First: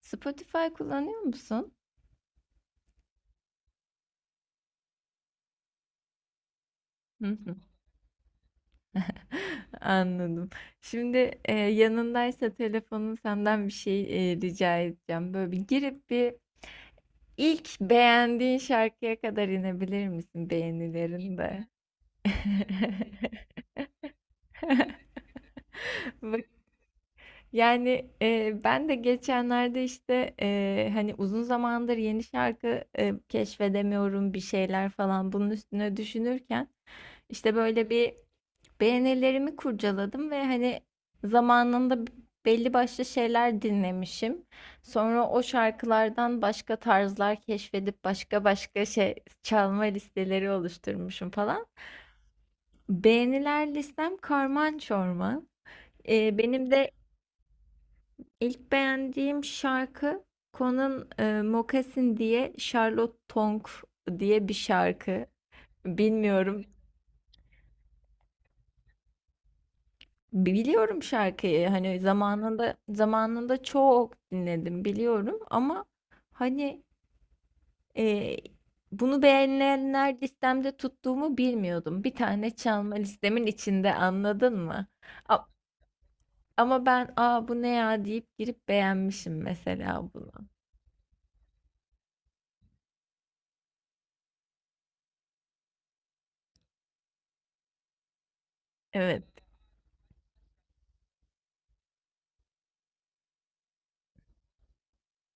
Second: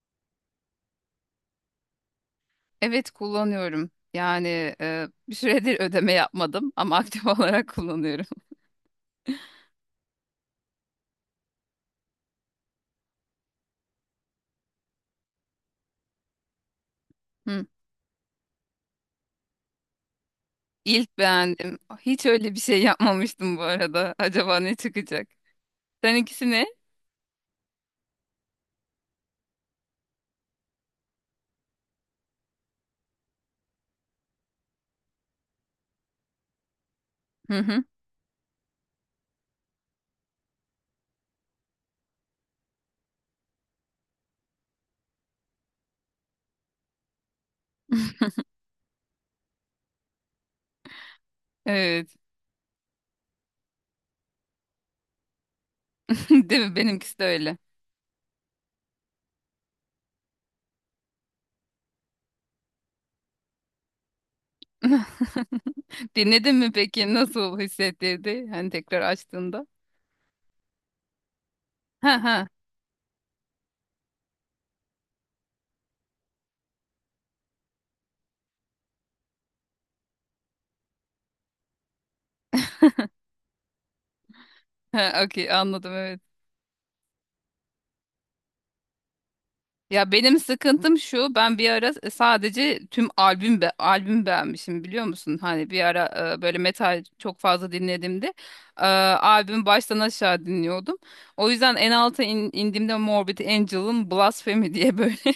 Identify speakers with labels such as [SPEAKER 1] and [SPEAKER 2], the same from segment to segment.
[SPEAKER 1] Spotify kullanıyor musun?
[SPEAKER 2] Evet kullanıyorum. Yani bir süredir ödeme yapmadım ama
[SPEAKER 1] Hı
[SPEAKER 2] aktif
[SPEAKER 1] hı.
[SPEAKER 2] olarak kullanıyorum.
[SPEAKER 1] Anladım. Şimdi, yanındaysa telefonun senden bir şey, rica edeceğim. Böyle bir girip bir
[SPEAKER 2] Hı.
[SPEAKER 1] ilk beğendiğin şarkıya kadar inebilir misin
[SPEAKER 2] İlk
[SPEAKER 1] beğenilerinde?
[SPEAKER 2] beğendim. Hiç öyle bir şey yapmamıştım bu arada. Acaba ne çıkacak? Sen
[SPEAKER 1] Bak,
[SPEAKER 2] ikisi ne?
[SPEAKER 1] yani, ben de geçenlerde, işte, hani, uzun zamandır yeni şarkı, keşfedemiyorum bir şeyler falan bunun üstüne düşünürken, işte,
[SPEAKER 2] Hı hı.
[SPEAKER 1] böyle bir beğenilerimi kurcaladım ve hani zamanında belli başlı şeyler dinlemişim. Sonra o şarkılardan başka tarzlar keşfedip başka başka şey çalma listeleri oluşturmuşum falan.
[SPEAKER 2] Evet.
[SPEAKER 1] Beğeniler listem karman çorman. Ee,
[SPEAKER 2] Değil
[SPEAKER 1] benim
[SPEAKER 2] mi?
[SPEAKER 1] de
[SPEAKER 2] Benimkisi de öyle.
[SPEAKER 1] ilk beğendiğim şarkı Conan Moccasin diye Charlotte Tonk diye bir şarkı.
[SPEAKER 2] Dinledin
[SPEAKER 1] Bilmiyorum.
[SPEAKER 2] mi peki? Nasıl hissettirdi? Hani tekrar açtığında.
[SPEAKER 1] Biliyorum şarkıyı. Hani
[SPEAKER 2] Ha ha.
[SPEAKER 1] zamanında zamanında çok dinledim biliyorum ama hani e, bunu beğenilenler listemde tuttuğumu bilmiyordum. Bir tane çalma listemin içinde anladın mı?
[SPEAKER 2] Ha,
[SPEAKER 1] A-
[SPEAKER 2] okey anladım evet.
[SPEAKER 1] ama ben aa bu ne ya deyip girip beğenmişim mesela
[SPEAKER 2] Ya
[SPEAKER 1] bunu.
[SPEAKER 2] benim sıkıntım şu, ben bir ara sadece tüm albüm albüm beğenmişim biliyor musun? Hani bir ara böyle metal çok fazla dinlediğimde
[SPEAKER 1] Evet.
[SPEAKER 2] albüm baştan aşağı dinliyordum. O yüzden en alta indiğimde Morbid Angel'ın Blasphemy diye böyle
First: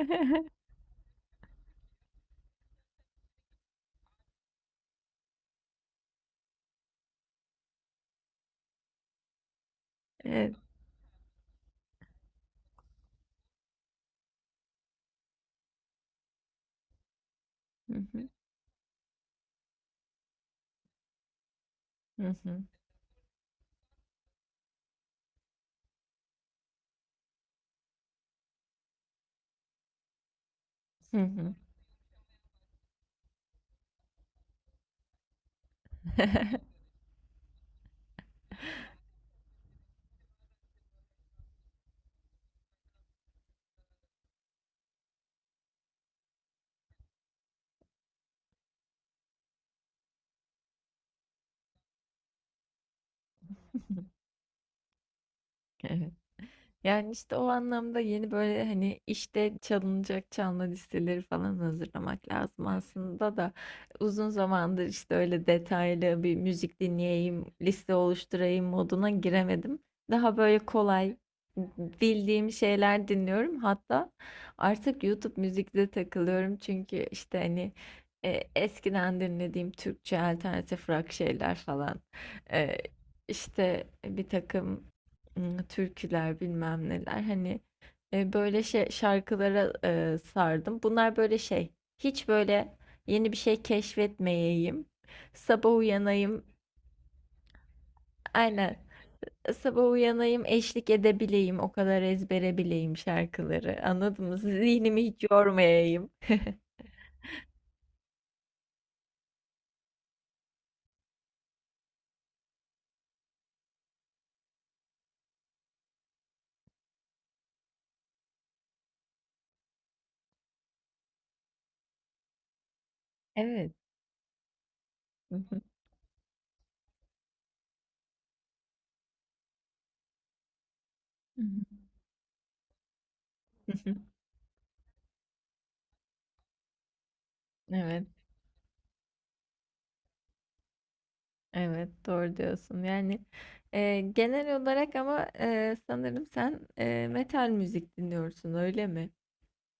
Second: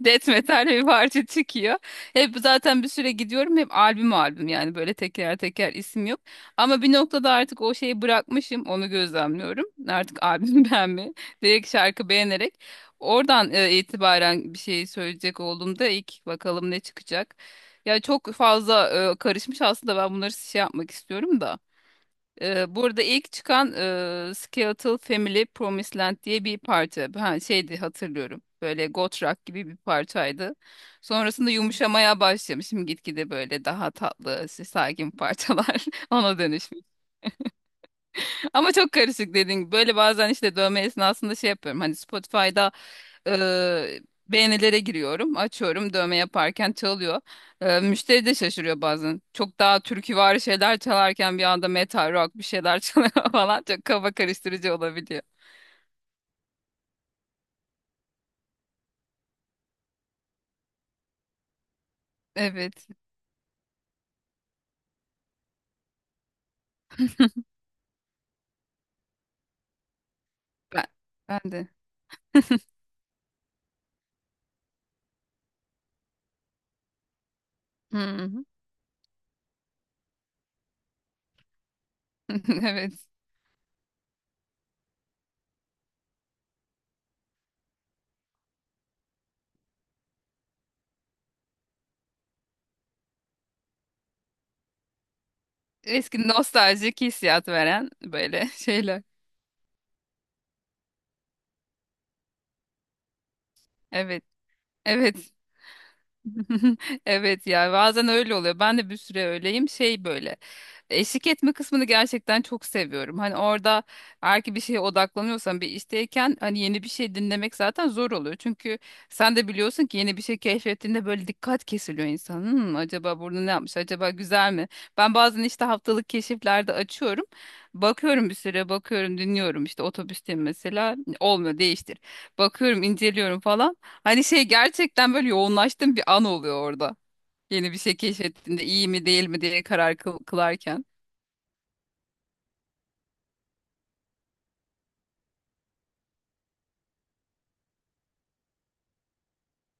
[SPEAKER 2] death metal bir parça çıkıyor. Hep zaten bir süre gidiyorum hep albüm albüm yani böyle teker teker isim yok. Ama bir noktada artık o şeyi bırakmışım onu gözlemliyorum. Artık
[SPEAKER 1] Evet.
[SPEAKER 2] albüm beğenmeyi direkt şarkı beğenerek. Oradan itibaren bir şey söyleyecek olduğumda ilk bakalım ne çıkacak.
[SPEAKER 1] Hı
[SPEAKER 2] Ya
[SPEAKER 1] hı,
[SPEAKER 2] çok fazla karışmış aslında ben bunları şey yapmak istiyorum da.
[SPEAKER 1] hı hı,
[SPEAKER 2] Burada ilk çıkan Skeletal Family Promised Land diye bir parça. Ha, şeydi hatırlıyorum. Böyle goth rock gibi bir parçaydı.
[SPEAKER 1] hı
[SPEAKER 2] Sonrasında
[SPEAKER 1] hı.
[SPEAKER 2] yumuşamaya başlamışım gitgide böyle daha tatlı, işte sakin parçalar ona dönüşmüş. Ama çok karışık dediğin gibi. Böyle bazen işte dövme esnasında şey yapıyorum. Hani Spotify'da Eee, beğenilere giriyorum. Açıyorum dövme yaparken çalıyor. Müşteri de şaşırıyor bazen. Çok daha türküvari şeyler çalarken bir anda metal rock bir şeyler çalıyor falan. Çok kafa karıştırıcı olabiliyor.
[SPEAKER 1] Evet. Yani, işte, o anlamda yeni, böyle, hani, işte çalınacak çalma listeleri falan hazırlamak lazım
[SPEAKER 2] Evet.
[SPEAKER 1] aslında da uzun zamandır, işte, öyle detaylı bir müzik dinleyeyim, liste oluşturayım moduna giremedim. Daha, böyle,
[SPEAKER 2] Ben,
[SPEAKER 1] kolay,
[SPEAKER 2] ben de.
[SPEAKER 1] bildiğim şeyler dinliyorum. Hatta artık YouTube müzikte takılıyorum çünkü, işte, hani,
[SPEAKER 2] Hı hı.
[SPEAKER 1] eskiden dinlediğim Türkçe alternatif rock şeyler falan, eee,
[SPEAKER 2] Evet.
[SPEAKER 1] işte, bir takım türküler, bilmem neler, hani, böyle şey şarkılara, sardım. Bunlar böyle şey, hiç böyle yeni bir şey keşfetmeyeyim, sabah
[SPEAKER 2] Eski
[SPEAKER 1] uyanayım.
[SPEAKER 2] nostaljik hissiyat veren böyle
[SPEAKER 1] Aynen,
[SPEAKER 2] şeyler.
[SPEAKER 1] sabah uyanayım, eşlik edebileyim, o kadar ezbere bileyim şarkıları, anladın
[SPEAKER 2] Evet.
[SPEAKER 1] mı? Zihnimi hiç
[SPEAKER 2] Evet.
[SPEAKER 1] yormayayım.
[SPEAKER 2] Evet ya bazen öyle oluyor. Ben de bir süre öyleyim. Şey böyle eşlik etme kısmını gerçekten çok seviyorum. Hani orada eğer ki bir şeye odaklanıyorsan bir işteyken hani yeni bir şey dinlemek zaten zor oluyor. Çünkü sen de biliyorsun ki yeni bir şey keşfettiğinde böyle dikkat kesiliyor insanın. Acaba burada ne
[SPEAKER 1] Evet.
[SPEAKER 2] yapmış? Acaba güzel mi? Ben
[SPEAKER 1] Hı
[SPEAKER 2] bazen
[SPEAKER 1] hı.
[SPEAKER 2] işte haftalık keşiflerde açıyorum. Bakıyorum bir süre bakıyorum dinliyorum işte otobüsteyim mesela
[SPEAKER 1] Hı
[SPEAKER 2] olmuyor değiştir. Bakıyorum, inceliyorum falan.
[SPEAKER 1] hı.
[SPEAKER 2] Hani şey gerçekten böyle yoğunlaştığım bir an oluyor orada. Yeni bir şey
[SPEAKER 1] Evet,
[SPEAKER 2] keşfettiğinde iyi mi değil mi diye karar kılarken.
[SPEAKER 1] evet, doğru diyorsun. Yani, genel olarak ama, sanırım sen, metal müzik dinliyorsun, öyle mi?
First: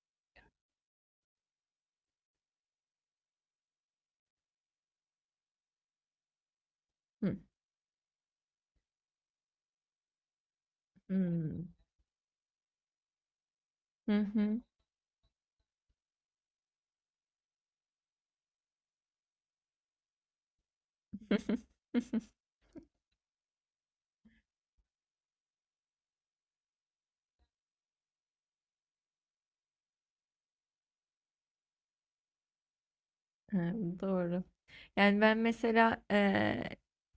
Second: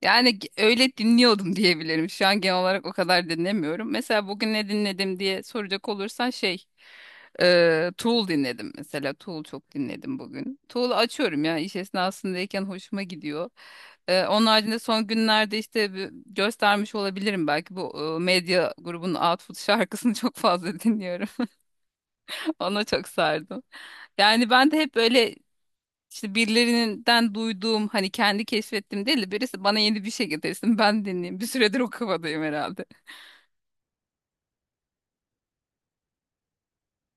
[SPEAKER 2] Yani öyle dinliyordum diyebilirim. Şu an genel olarak o kadar dinlemiyorum. Mesela bugün ne dinledim diye soracak olursan şey
[SPEAKER 1] Hı,
[SPEAKER 2] Tool dinledim mesela. Tool çok dinledim bugün. Tool'u açıyorum ya
[SPEAKER 1] hımm.
[SPEAKER 2] iş esnasındayken hoşuma gidiyor.
[SPEAKER 1] Hı
[SPEAKER 2] Onun
[SPEAKER 1] hı.
[SPEAKER 2] haricinde son günlerde işte göstermiş olabilirim belki bu medya grubunun Output şarkısını çok fazla dinliyorum. Ona çok sardım. Yani ben de hep böyle işte birilerinden duyduğum hani kendi keşfettim değil de birisi bana yeni bir şey getirsin ben dinleyeyim. Bir süredir o kafadayım herhalde.
[SPEAKER 1] Hı hı. Doğru. Yani ben mesela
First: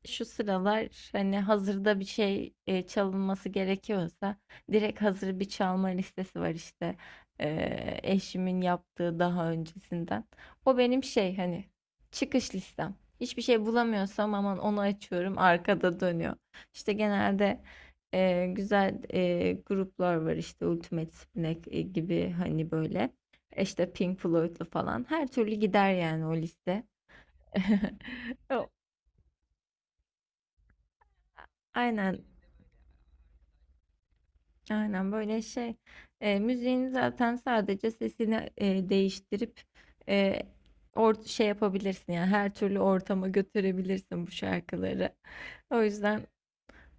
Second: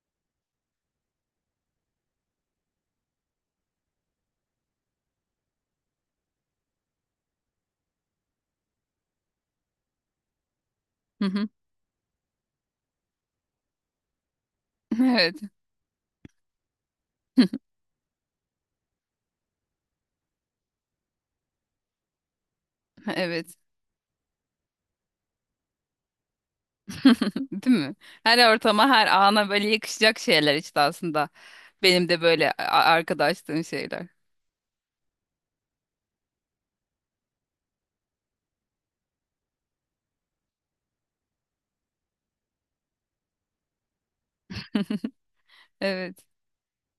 [SPEAKER 1] şu sıralar hani hazırda bir şey çalınması gerekiyorsa direkt hazır bir çalma listesi var işte eşimin yaptığı daha öncesinden. O benim
[SPEAKER 2] Hı
[SPEAKER 1] şey
[SPEAKER 2] hı.
[SPEAKER 1] hani çıkış listem. Hiçbir şey bulamıyorsam aman onu
[SPEAKER 2] Evet.
[SPEAKER 1] açıyorum arkada dönüyor. İşte genelde güzel gruplar var işte Ultimate Spinac gibi hani böyle.
[SPEAKER 2] Evet.
[SPEAKER 1] İşte Pink Floyd'lu falan her türlü gider yani o liste.
[SPEAKER 2] Değil mi? Her
[SPEAKER 1] O-
[SPEAKER 2] ortama, her ana böyle yakışacak şeyler işte aslında. Benim de
[SPEAKER 1] Aynen,
[SPEAKER 2] böyle arkadaşlığım şeyler.
[SPEAKER 1] aynen böyle şey. Müziğin zaten sadece sesini değiştirip e, or şey yapabilirsin yani her türlü ortama götürebilirsin bu şarkıları. O yüzden
[SPEAKER 2] Evet.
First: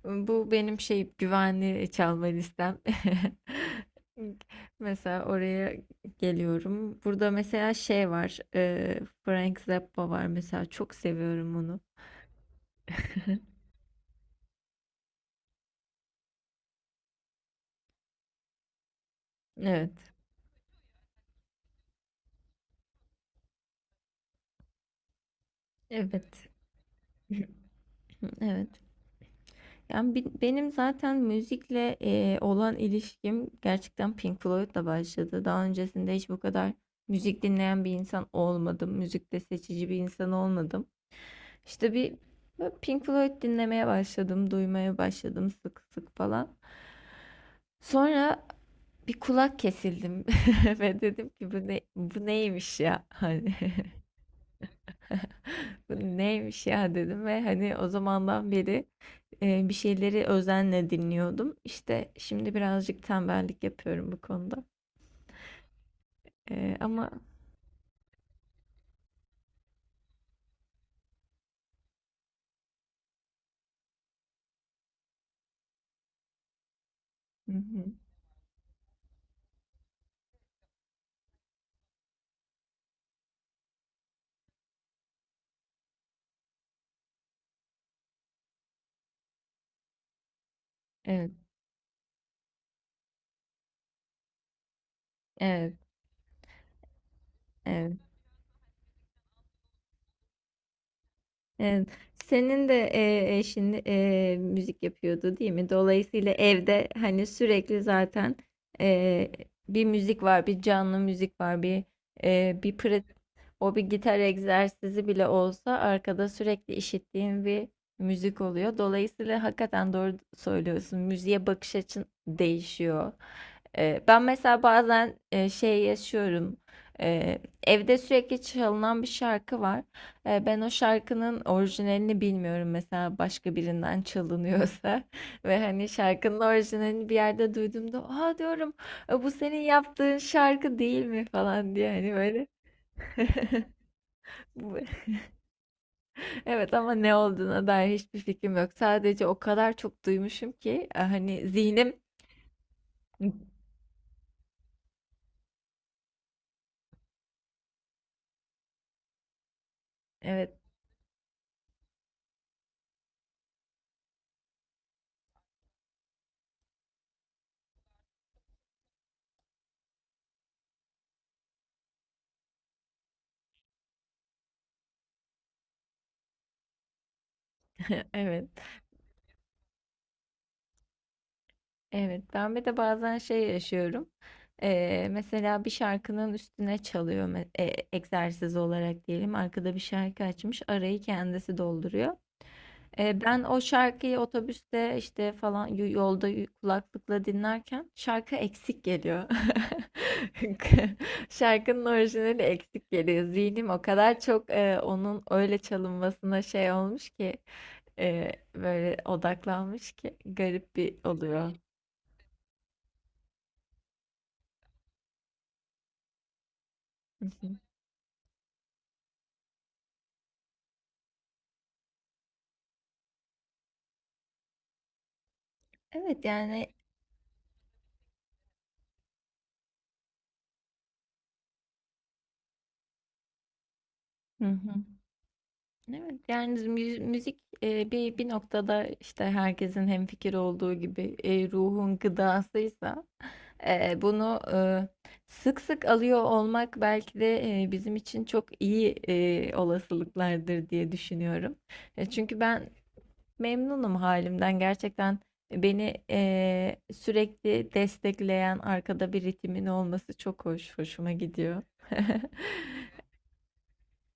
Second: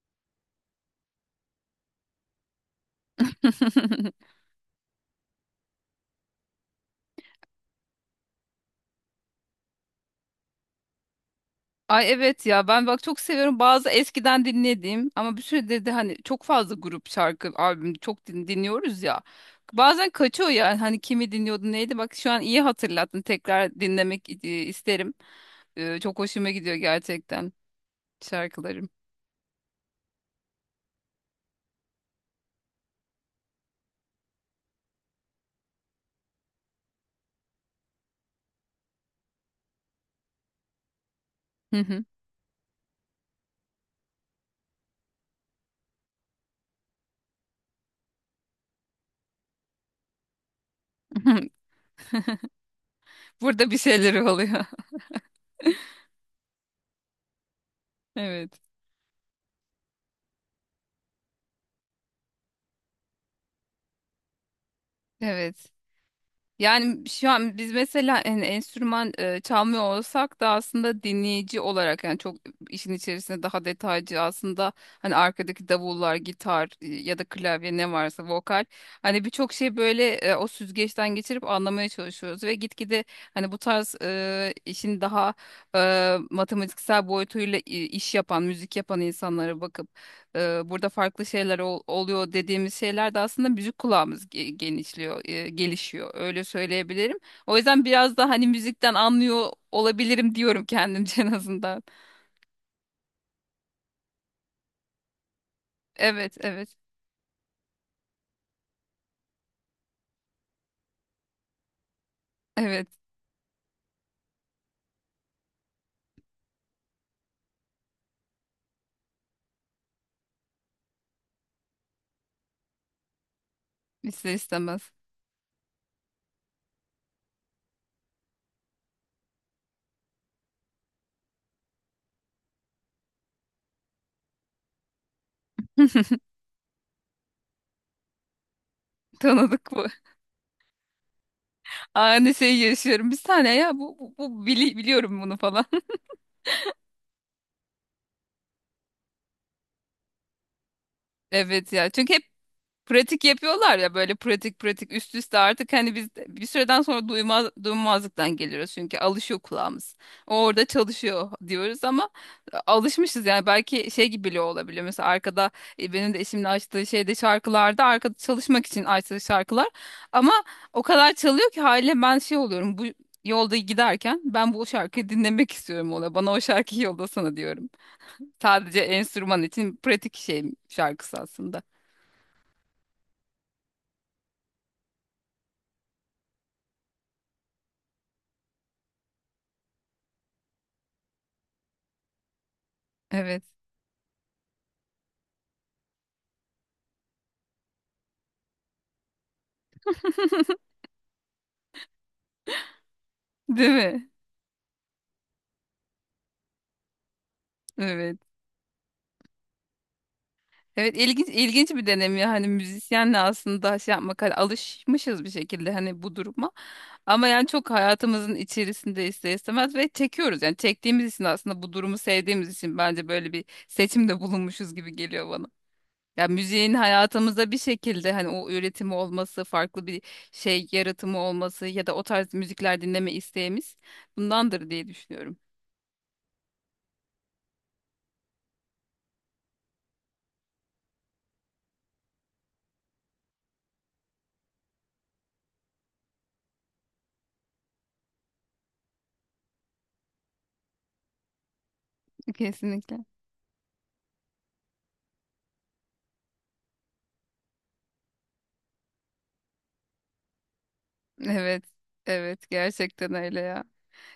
[SPEAKER 1] bu benim şey güvenli çalma listem. Mesela oraya geliyorum. Burada mesela şey var. Frank Zappa var mesela çok seviyorum onu.
[SPEAKER 2] Ay evet ya ben bak çok seviyorum bazı eskiden dinlediğim ama bir süredir de hani çok fazla grup şarkı albüm çok dinliyoruz ya.
[SPEAKER 1] Evet.
[SPEAKER 2] Bazen kaçıyor yani hani kimi dinliyordu neydi bak şu an iyi hatırlattın tekrar dinlemek isterim. Çok
[SPEAKER 1] Evet.
[SPEAKER 2] hoşuma gidiyor gerçekten
[SPEAKER 1] Evet.
[SPEAKER 2] şarkılarım.
[SPEAKER 1] Yani benim zaten müzikle olan ilişkim gerçekten Pink Floyd'la başladı. Daha öncesinde hiç bu kadar müzik dinleyen bir insan olmadım. Müzikte seçici bir insan olmadım.
[SPEAKER 2] Hı
[SPEAKER 1] İşte
[SPEAKER 2] hı.
[SPEAKER 1] bir böyle Pink Floyd dinlemeye başladım, duymaya başladım sık sık falan. Sonra bir kulak kesildim ve dedim ki bu ne bu neymiş ya hani.
[SPEAKER 2] Burada bir şeyleri oluyor.
[SPEAKER 1] Bu neymiş ya dedim ve hani o zamandan
[SPEAKER 2] Evet.
[SPEAKER 1] beri bir şeyleri özenle dinliyordum. İşte şimdi birazcık tembellik yapıyorum bu konuda.
[SPEAKER 2] Evet.
[SPEAKER 1] E,
[SPEAKER 2] Yani
[SPEAKER 1] ama
[SPEAKER 2] şu an biz mesela enstrüman çalmıyor olsak da aslında dinleyici olarak yani çok işin içerisinde daha detaycı aslında hani arkadaki davullar, gitar ya da
[SPEAKER 1] Hı
[SPEAKER 2] klavye
[SPEAKER 1] hı.
[SPEAKER 2] ne varsa vokal hani birçok şey böyle o süzgeçten geçirip anlamaya çalışıyoruz ve gitgide hani bu tarz işin daha e, matematiksel boyutuyla iş yapan, müzik yapan insanlara bakıp burada farklı
[SPEAKER 1] Evet,
[SPEAKER 2] şeyler oluyor dediğimiz şeyler de aslında müzik kulağımız genişliyor,
[SPEAKER 1] evet,
[SPEAKER 2] gelişiyor. Öyle söyleyebilirim. O yüzden
[SPEAKER 1] evet,
[SPEAKER 2] biraz da hani müzikten anlıyor olabilirim diyorum kendimce en azından.
[SPEAKER 1] evet. Senin de eşin müzik yapıyordu değil mi? Dolayısıyla
[SPEAKER 2] Evet, evet,
[SPEAKER 1] evde hani sürekli zaten e, bir müzik var, bir canlı müzik var, bir bir
[SPEAKER 2] evet.
[SPEAKER 1] pratik. O bir gitar egzersizi bile olsa arkada sürekli işittiğim bir müzik oluyor. Dolayısıyla hakikaten doğru söylüyorsun. Müziğe bakış açın değişiyor. Ben
[SPEAKER 2] İster
[SPEAKER 1] mesela
[SPEAKER 2] istemez.
[SPEAKER 1] bazen şey yaşıyorum. Ee, evde sürekli çalınan bir şarkı var. Ben o şarkının orijinalini bilmiyorum mesela başka birinden çalınıyorsa ve hani şarkının orijinalini bir yerde duyduğumda, "Aa" diyorum, "Bu senin
[SPEAKER 2] Tanıdık bu.
[SPEAKER 1] yaptığın şarkı değil mi?" falan diye hani
[SPEAKER 2] Aynı
[SPEAKER 1] böyle.
[SPEAKER 2] şeyi yaşıyorum. Bir saniye ya bu biliyorum bunu falan.
[SPEAKER 1] Evet ama ne olduğuna dair hiçbir fikrim yok. Sadece o kadar çok duymuşum ki hani
[SPEAKER 2] Evet ya.
[SPEAKER 1] zihnim.
[SPEAKER 2] Çünkü hep pratik yapıyorlar ya böyle pratik pratik üst üste artık hani biz bir süreden sonra duymazlıktan geliyoruz çünkü alışıyor kulağımız. O
[SPEAKER 1] Evet.
[SPEAKER 2] orada çalışıyor diyoruz ama alışmışız yani belki şey gibi bile olabiliyor. Mesela arkada benim de eşimin açtığı şeyde şarkılarda arkada çalışmak için açtığı şarkılar ama o kadar çalıyor ki haliyle ben şey oluyorum bu yolda giderken ben bu şarkıyı dinlemek istiyorum ona bana o şarkıyı yollasana diyorum.
[SPEAKER 1] Evet,
[SPEAKER 2] Sadece enstrüman için pratik şey şarkısı aslında.
[SPEAKER 1] evet. Ben bir de bazen şey yaşıyorum. Mesela bir şarkının üstüne çalıyor egzersiz olarak diyelim. Arkada bir şarkı açmış arayı kendisi dolduruyor. Ben
[SPEAKER 2] Evet.
[SPEAKER 1] o şarkıyı otobüste işte falan yolda kulaklıkla dinlerken şarkı eksik geliyor. Şarkının orijinali eksik geliyor. Zihnim
[SPEAKER 2] Değil
[SPEAKER 1] o
[SPEAKER 2] mi?
[SPEAKER 1] kadar çok onun öyle çalınmasına şey olmuş ki
[SPEAKER 2] Evet.
[SPEAKER 1] böyle odaklanmış ki garip bir
[SPEAKER 2] Evet ilginç
[SPEAKER 1] oluyor.
[SPEAKER 2] ilginç bir deneyim ya hani müzisyenle aslında şey yapmak hani alışmışız bir şekilde hani bu duruma
[SPEAKER 1] Hı
[SPEAKER 2] ama yani
[SPEAKER 1] hı.
[SPEAKER 2] çok hayatımızın içerisinde ister istemez ve çekiyoruz yani çektiğimiz için aslında bu durumu sevdiğimiz için bence böyle bir seçimde bulunmuşuz gibi geliyor bana.
[SPEAKER 1] Evet
[SPEAKER 2] Ya
[SPEAKER 1] yani.
[SPEAKER 2] müziğin hayatımızda bir şekilde hani o üretimi olması, farklı bir şey yaratımı olması ya da o tarz müzikler dinleme isteğimiz
[SPEAKER 1] Hı
[SPEAKER 2] bundandır
[SPEAKER 1] hı.
[SPEAKER 2] diye düşünüyorum.
[SPEAKER 1] Evet yani müzik bir bir noktada işte herkesin hemfikir olduğu gibi ruhun gıdasıysa bunu, sık sık alıyor olmak belki de, bizim için çok iyi, olasılıklardır diye düşünüyorum. Çünkü ben
[SPEAKER 2] Kesinlikle.
[SPEAKER 1] memnunum halimden. Gerçekten beni, sürekli destekleyen arkada bir ritimin olması çok hoş, hoşuma gidiyor.
[SPEAKER 2] Evet, evet gerçekten öyle ya.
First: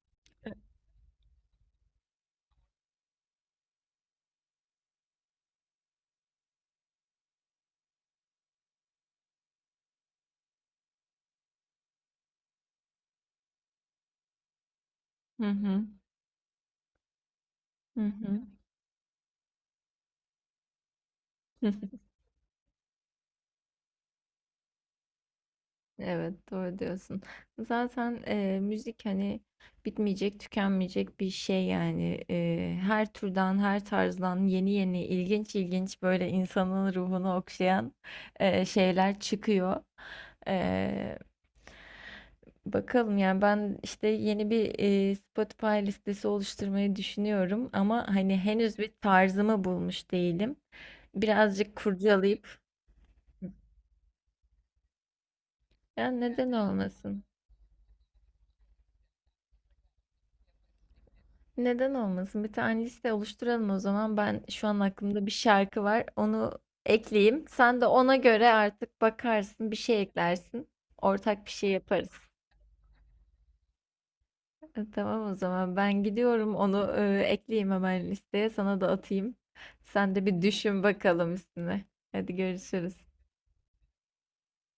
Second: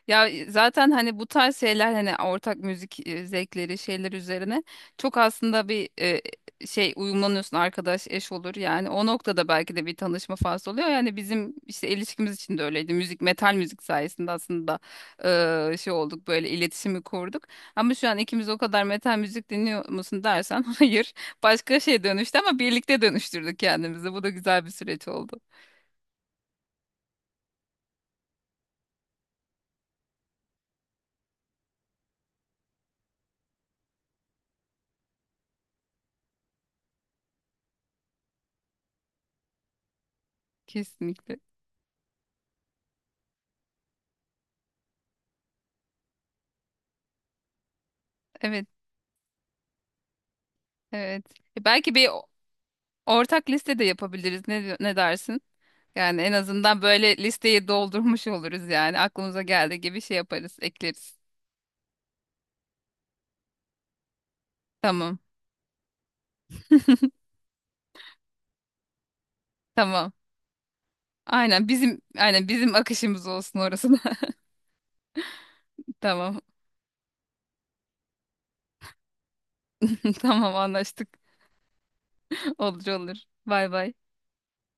[SPEAKER 2] Ya zaten hani bu tarz şeyler hani ortak müzik zevkleri şeyler üzerine çok aslında bir şey uyumlanıyorsun arkadaş eş olur yani o noktada belki de bir tanışma faslı oluyor yani bizim işte ilişkimiz için de öyleydi müzik metal müzik sayesinde aslında
[SPEAKER 1] Hı hı.
[SPEAKER 2] şey olduk böyle iletişimi kurduk ama şu an
[SPEAKER 1] Hı
[SPEAKER 2] ikimiz o kadar metal müzik dinliyor musun dersen hayır başka
[SPEAKER 1] hı.
[SPEAKER 2] şey dönüştü ama birlikte dönüştürdük kendimizi bu da güzel bir süreç oldu
[SPEAKER 1] Evet, doğru diyorsun. Zaten müzik hani bitmeyecek, tükenmeyecek bir şey yani. Her türden, her tarzdan yeni yeni ilginç ilginç böyle insanın ruhunu okşayan şeyler çıkıyor. E,
[SPEAKER 2] kesinlikle
[SPEAKER 1] Bakalım yani ben işte yeni bir Spotify listesi oluşturmayı düşünüyorum ama hani
[SPEAKER 2] evet
[SPEAKER 1] henüz bir tarzımı bulmuş değilim.
[SPEAKER 2] evet. E,
[SPEAKER 1] Birazcık
[SPEAKER 2] Belki bir
[SPEAKER 1] kurcalayıp
[SPEAKER 2] ortak liste de yapabiliriz. Ne dersin?
[SPEAKER 1] ya
[SPEAKER 2] Yani en
[SPEAKER 1] neden
[SPEAKER 2] azından böyle
[SPEAKER 1] olmasın?
[SPEAKER 2] listeyi doldurmuş oluruz yani. Aklımıza geldiği gibi şey yaparız, ekleriz.
[SPEAKER 1] Neden olmasın? Bir tane liste oluşturalım o zaman. Ben şu an
[SPEAKER 2] Tamam,
[SPEAKER 1] aklımda bir şarkı var. Onu ekleyeyim. Sen de ona göre artık bakarsın, bir şey
[SPEAKER 2] tamam.
[SPEAKER 1] eklersin. Ortak bir
[SPEAKER 2] Aynen
[SPEAKER 1] şey
[SPEAKER 2] bizim
[SPEAKER 1] yaparız.
[SPEAKER 2] aynen bizim akışımız olsun orası da.
[SPEAKER 1] Tamam o zaman. Ben
[SPEAKER 2] Tamam.
[SPEAKER 1] gidiyorum. Onu ekleyeyim hemen listeye. Sana da atayım. Sen de bir
[SPEAKER 2] Tamam
[SPEAKER 1] düşün
[SPEAKER 2] anlaştık.
[SPEAKER 1] bakalım üstüne. Hadi
[SPEAKER 2] Olur
[SPEAKER 1] görüşürüz.
[SPEAKER 2] olur. Bay bay.